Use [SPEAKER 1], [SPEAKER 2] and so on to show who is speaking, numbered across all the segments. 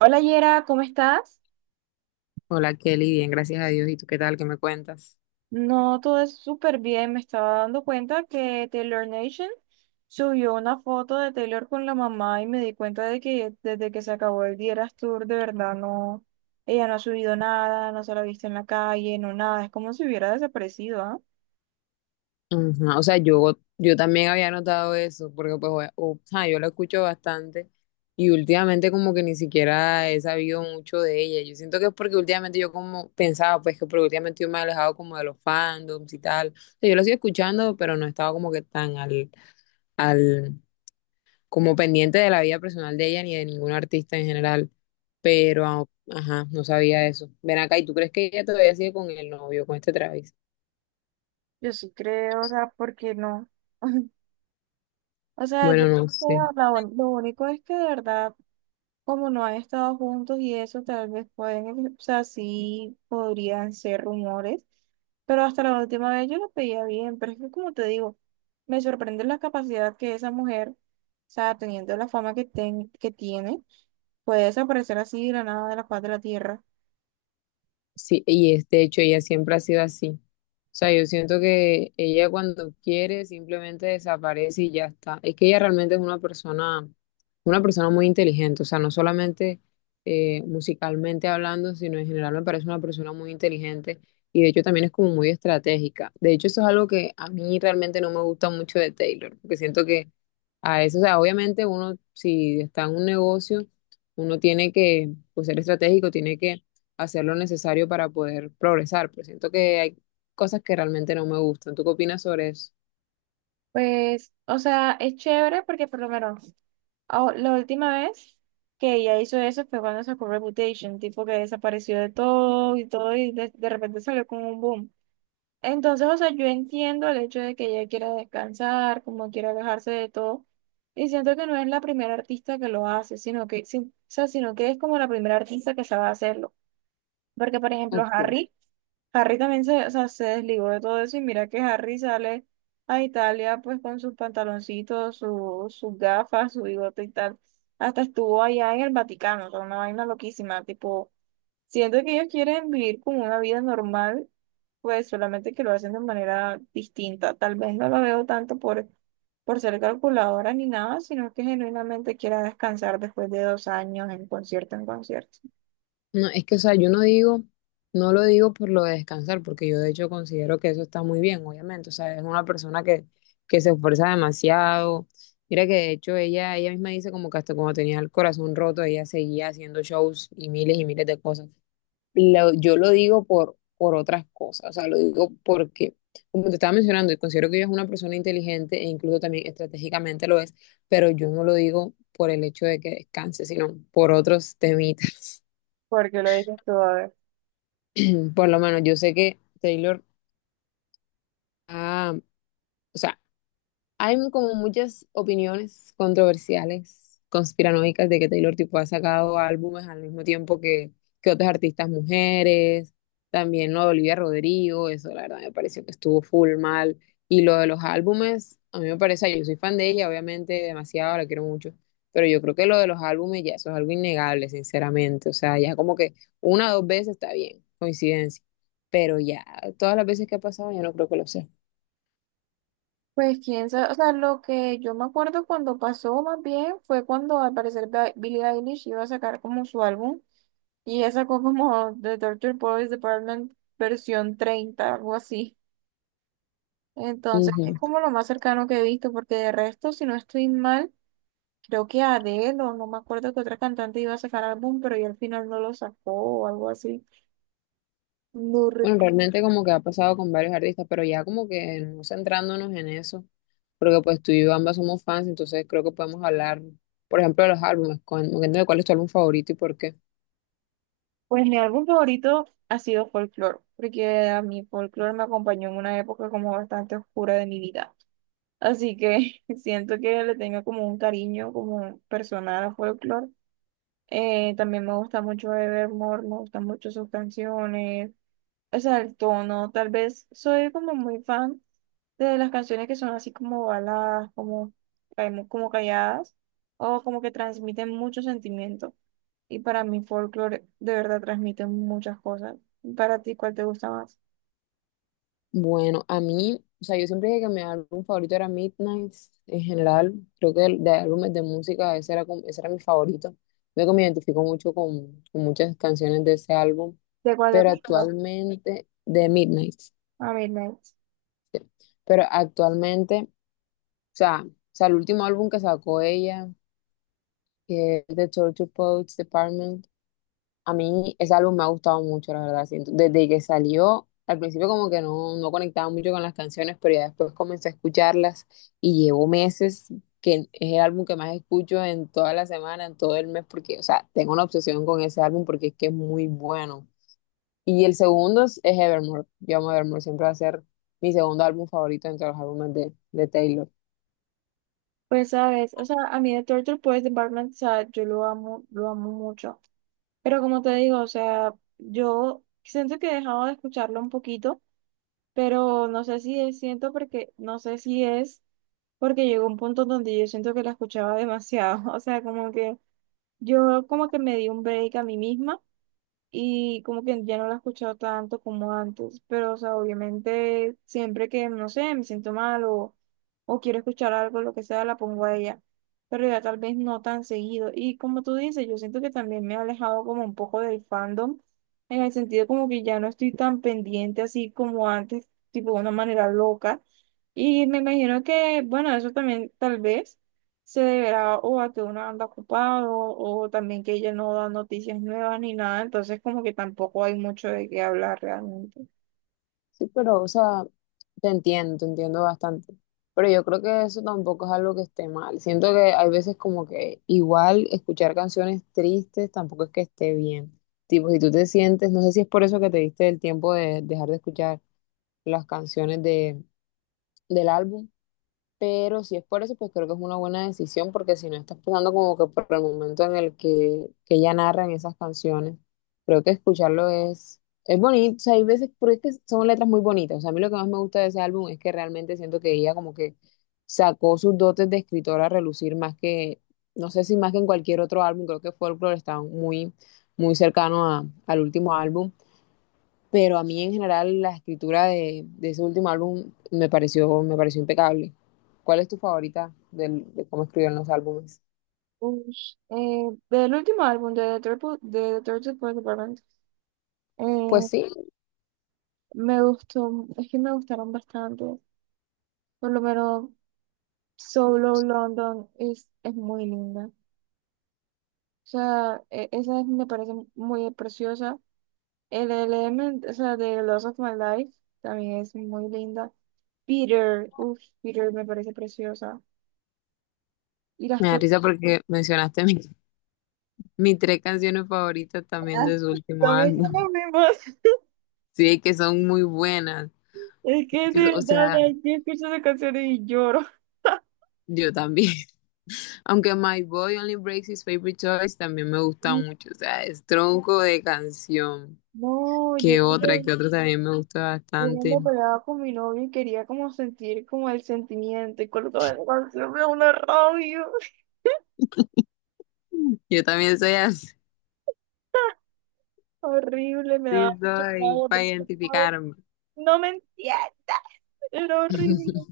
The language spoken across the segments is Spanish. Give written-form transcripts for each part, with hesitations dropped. [SPEAKER 1] Hola Yera, ¿cómo estás?
[SPEAKER 2] Hola Kelly, bien, gracias a Dios. ¿Y tú qué tal? ¿Qué me cuentas?
[SPEAKER 1] No, todo es súper bien. Me estaba dando cuenta que Taylor Nation subió una foto de Taylor con la mamá y me di cuenta de que desde que se acabó el Dieras Tour, de verdad no, ella no ha subido nada, no se la ha visto en la calle, no nada. Es como si hubiera desaparecido, ¿ah?
[SPEAKER 2] Ajá, o sea, yo también había notado eso, porque pues, o sea, yo la escucho bastante y últimamente como que ni siquiera he sabido mucho de ella. Yo siento que es porque últimamente yo como pensaba, pues que porque últimamente yo me he alejado como de los fandoms y tal. O sea, yo lo sigo escuchando, pero no estaba como que tan al, como pendiente de la vida personal de ella ni de ningún artista en general. Pero, ajá, no sabía eso. Ven acá, ¿y tú crees que ella todavía sigue con el novio, con este Travis?
[SPEAKER 1] Yo sí creo, o sea, ¿por qué no? O sea, yo
[SPEAKER 2] Bueno, no sé.
[SPEAKER 1] creo, lo único es que de verdad como no han estado juntos y eso, tal vez pueden, o sea, sí podrían ser rumores, pero hasta la última vez yo lo veía bien, pero es que como te digo, me sorprende la capacidad que esa mujer, o sea, teniendo la fama que, que tiene, puede desaparecer así de la nada de la faz de la tierra.
[SPEAKER 2] Sí, y es, de hecho ella siempre ha sido así. O sea, yo siento que ella cuando quiere simplemente desaparece y ya está. Es que ella realmente es una persona muy inteligente. O sea, no solamente musicalmente hablando, sino en general me parece una persona muy inteligente y de hecho también es como muy estratégica. De hecho, eso es algo que a mí realmente no me gusta mucho de Taylor, porque siento que a eso. O sea, obviamente uno, si está en un negocio, uno tiene que pues, ser estratégico, tiene que hacer lo necesario para poder progresar, pero siento que hay cosas que realmente no me gustan. ¿Tú qué opinas sobre eso?
[SPEAKER 1] Pues, o sea, es chévere porque por lo menos ah, la última vez que ella hizo eso fue cuando sacó Reputation, tipo que desapareció de todo y todo y de repente salió con un boom. Entonces, o sea, yo entiendo el hecho de que ella quiera descansar, como quiera alejarse de todo, y siento que no es la primera artista que lo hace, sino que, o sea, sino que es como la primera artista que sabe hacerlo. Porque, por ejemplo,
[SPEAKER 2] Ok.
[SPEAKER 1] Harry también se, o sea, se desligó de todo eso y mira que Harry sale a Italia pues con sus pantaloncitos, sus gafas, su bigote y tal. Hasta estuvo allá en el Vaticano, o sea, una vaina loquísima, tipo, siento que ellos quieren vivir como una vida normal pues solamente que lo hacen de manera distinta. Tal vez no lo veo tanto por ser calculadora ni nada, sino que genuinamente quiera descansar después de 2 años en concierto en concierto.
[SPEAKER 2] No, es que, o sea, yo no digo, no lo digo por lo de descansar, porque yo de hecho considero que eso está muy bien, obviamente. O sea, es una persona que se esfuerza demasiado. Mira que de hecho ella misma dice como que hasta cuando tenía el corazón roto, ella seguía haciendo shows y miles de cosas. Yo lo digo por otras cosas, o sea, lo digo porque, como te estaba mencionando, considero que ella es una persona inteligente e incluso también estratégicamente lo es, pero yo no lo digo por el hecho de que descanse, sino por otros temitas.
[SPEAKER 1] ¿Por qué lo dices tú? A ver.
[SPEAKER 2] Por lo menos yo sé que Taylor, ah, o sea, hay como muchas opiniones controversiales, conspiranoicas, de que Taylor tipo ha sacado álbumes al mismo tiempo que otras artistas mujeres, también lo de Olivia Rodrigo, eso la verdad me pareció que estuvo full mal. Y lo de los álbumes, a mí me parece, yo soy fan de ella, obviamente, demasiado, la quiero mucho, pero yo creo que lo de los álbumes ya eso es algo innegable, sinceramente. O sea, ya como que una o dos veces está bien, coincidencia, pero ya todas las veces que ha pasado, ya no creo que lo sea.
[SPEAKER 1] Pues quién sabe, o sea, lo que yo me acuerdo cuando pasó más bien fue cuando al parecer Billie Eilish iba a sacar como su álbum y ella sacó como The Torture Boys Department versión 30 algo así. Entonces es como lo más cercano que he visto porque de resto, si no estoy mal, creo que Adele, o no me acuerdo que otra cantante iba a sacar álbum, pero ya al final no lo sacó o algo así. No re-
[SPEAKER 2] Bueno, realmente como que ha pasado con varios artistas, pero ya como que no centrándonos en eso, porque pues tú y yo ambas somos fans, entonces creo que podemos hablar, por ejemplo, de los álbumes, de cuál es tu álbum favorito y por qué.
[SPEAKER 1] Pues mi álbum favorito ha sido Folklore, porque a mí Folklore me acompañó en una época como bastante oscura de mi vida. Así que siento que le tengo como un cariño como personal a Folklore. También me gusta mucho Evermore, me gustan mucho sus canciones. O sea, el tono, tal vez soy como muy fan de las canciones que son así como baladas, como, como calladas, o como que transmiten mucho sentimiento. Y para mí folclore de verdad transmite muchas cosas. Para ti, ¿cuál te gusta más?
[SPEAKER 2] Bueno, a mí, o sea, yo siempre dije que mi álbum favorito era Midnight, en general, creo que de álbumes de música ese era, ese era mi favorito. Creo que me identifico mucho con muchas canciones de ese álbum,
[SPEAKER 1] ¿De cuál de
[SPEAKER 2] pero
[SPEAKER 1] folclore?
[SPEAKER 2] actualmente, de Midnight,
[SPEAKER 1] A Midnight.
[SPEAKER 2] sí. Pero actualmente... O sea, el último álbum que sacó ella, que es The Torture Poets Department, a mí ese álbum me ha gustado mucho, la verdad. Siento, desde que salió, al principio como que no conectaba mucho con las canciones, pero ya después comencé a escucharlas y llevo meses que es el álbum que más escucho en toda la semana, en todo el mes, porque, o sea, tengo una obsesión con ese álbum porque es que es muy bueno. Y el segundo es Evermore. Yo amo Evermore, siempre va a ser mi segundo álbum favorito entre los álbumes de Taylor.
[SPEAKER 1] Pues sabes, o sea, a mí de Torture pues de Barman, o sea, yo lo amo mucho. Pero como te digo, o sea, yo siento que he dejado de escucharlo un poquito, pero no sé si es, siento porque, no sé si es porque llegó un punto donde yo siento que la escuchaba demasiado, o sea, como que yo como que me di un break a mí misma y como que ya no la he escuchado tanto como antes, pero o sea, obviamente siempre que, no sé, me siento mal o quiero escuchar algo, lo que sea, la pongo a ella, pero ya tal vez no tan seguido. Y como tú dices, yo siento que también me he alejado como un poco del fandom, en el sentido como que ya no estoy tan pendiente así como antes, tipo de una manera loca. Y me imagino que, bueno, eso también tal vez se deberá o a que uno anda ocupado o también que ella no da noticias nuevas ni nada, entonces como que tampoco hay mucho de qué hablar realmente.
[SPEAKER 2] Sí, pero, o sea, te entiendo bastante. Pero yo creo que eso tampoco es algo que esté mal. Siento que hay veces como que igual escuchar canciones tristes tampoco es que esté bien. Tipo, si tú te sientes, no sé si es por eso que te diste el tiempo de dejar de escuchar las canciones de, del álbum, pero si es por eso, pues creo que es una buena decisión, porque si no estás pasando como que por el momento en el que ella narra en esas canciones, creo que escucharlo es bonito. O sea, hay veces, porque es que son letras muy bonitas. O sea, a mí lo que más me gusta de ese álbum es que realmente siento que ella como que sacó sus dotes de escritora a relucir más que, no sé si más que en cualquier otro álbum, creo que Folklore está muy, muy cercano al último álbum, pero a mí en general la escritura de ese último álbum me pareció impecable. ¿Cuál es tu favorita de cómo escribieron los álbumes?
[SPEAKER 1] Ush, del último álbum de The Third Support Department,
[SPEAKER 2] Pues
[SPEAKER 1] eh,
[SPEAKER 2] sí,
[SPEAKER 1] me gustó, es que me gustaron bastante, por lo menos Solo London es muy linda. O sea, me parece muy preciosa. El Element, o sea, de Lost of My Life, también es muy linda. Peter, uff, Peter me parece preciosa. Y las
[SPEAKER 2] me da
[SPEAKER 1] tutas
[SPEAKER 2] risa porque mencionaste mis tres canciones favoritas también de su último
[SPEAKER 1] también son
[SPEAKER 2] álbum.
[SPEAKER 1] las mismas.
[SPEAKER 2] Sí, que son muy buenas.
[SPEAKER 1] Es que de
[SPEAKER 2] O
[SPEAKER 1] verdad,
[SPEAKER 2] sea,
[SPEAKER 1] ay, yo escucho esas canciones y lloro.
[SPEAKER 2] yo también. Aunque My Boy Only Breaks His Favorite Toys también me gusta
[SPEAKER 1] Y
[SPEAKER 2] mucho. O sea, es tronco de canción.
[SPEAKER 1] no,
[SPEAKER 2] Que otra también me gusta
[SPEAKER 1] yo cuando
[SPEAKER 2] bastante.
[SPEAKER 1] peleaba con mi novio y quería como sentir como el sentimiento y colocaba la canción me da una rabia
[SPEAKER 2] Yo también soy así.
[SPEAKER 1] horrible, me
[SPEAKER 2] Sí,
[SPEAKER 1] daba mucha
[SPEAKER 2] soy
[SPEAKER 1] rabia
[SPEAKER 2] para
[SPEAKER 1] porque no,
[SPEAKER 2] identificarme.
[SPEAKER 1] no me entiende, era horrible.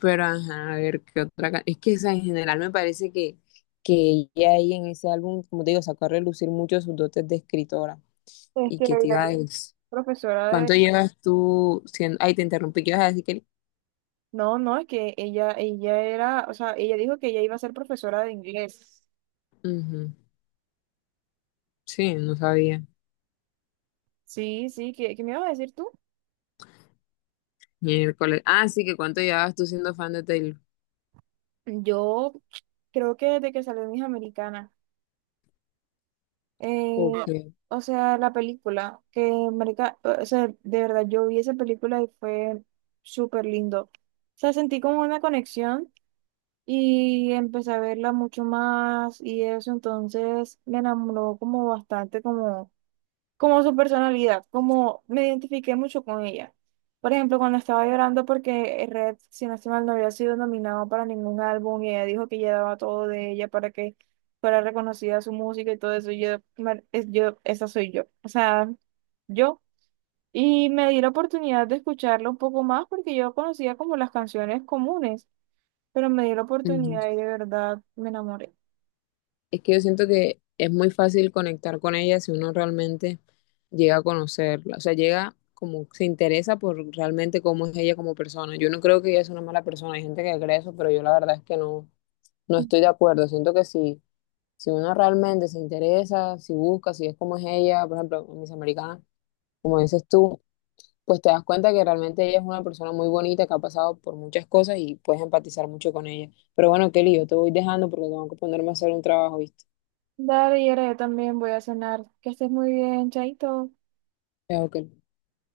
[SPEAKER 2] Pero ajá, a ver qué otra. Es que o sea, en general me parece que ella ahí en ese álbum, como te digo, sacó a relucir mucho sus dotes de escritora. Y
[SPEAKER 1] Este,
[SPEAKER 2] que
[SPEAKER 1] la
[SPEAKER 2] te iba a decir,
[SPEAKER 1] profesora.
[SPEAKER 2] ¿cuánto llevas tú siendo? Ay, te interrumpí, ¿qué ibas a decir que...
[SPEAKER 1] No, no, es que ella era, o sea, ella dijo que ella iba a ser profesora de inglés.
[SPEAKER 2] Ujú. Sí, no sabía.
[SPEAKER 1] Sí, sí, ¿qué me ibas a decir tú?
[SPEAKER 2] Miércoles. Ah, sí, que cuánto llevabas tú siendo fan de Taylor.
[SPEAKER 1] Yo creo que desde que salió mis Hija Americana, eh,
[SPEAKER 2] Ok.
[SPEAKER 1] o sea, la película, que marica, o sea, de verdad, yo vi esa película y fue súper lindo. O sea, sentí como una conexión y empecé a verla mucho más y eso, entonces me enamoró como bastante, como su personalidad, como me identifiqué mucho con ella. Por ejemplo, cuando estaba llorando porque Red, si no estoy mal, no había sido nominado para ningún álbum y ella dijo que ella daba todo de ella para que fuera reconocida su música y todo eso, yo, yo, esa soy yo, o sea, yo. Y me di la oportunidad de escucharlo un poco más porque yo conocía como las canciones comunes, pero me di la oportunidad y de verdad me enamoré.
[SPEAKER 2] Es que yo siento que es muy fácil conectar con ella si uno realmente llega a conocerla, o sea, llega como se interesa por realmente cómo es ella como persona. Yo no creo que ella es una mala persona, hay gente que cree eso, pero yo la verdad es que no, no estoy de acuerdo. Siento que si, si uno realmente se interesa, si busca, si es como es ella, por ejemplo, Miss Americana, como dices tú, pues te das cuenta que realmente ella es una persona muy bonita que ha pasado por muchas cosas y puedes empatizar mucho con ella. Pero bueno, Kelly, yo te voy dejando porque tengo que ponerme a hacer un trabajo, ¿viste?
[SPEAKER 1] Dale, y ahora yo también voy a cenar. Que estés muy bien, chaito.
[SPEAKER 2] Chao, Kelly.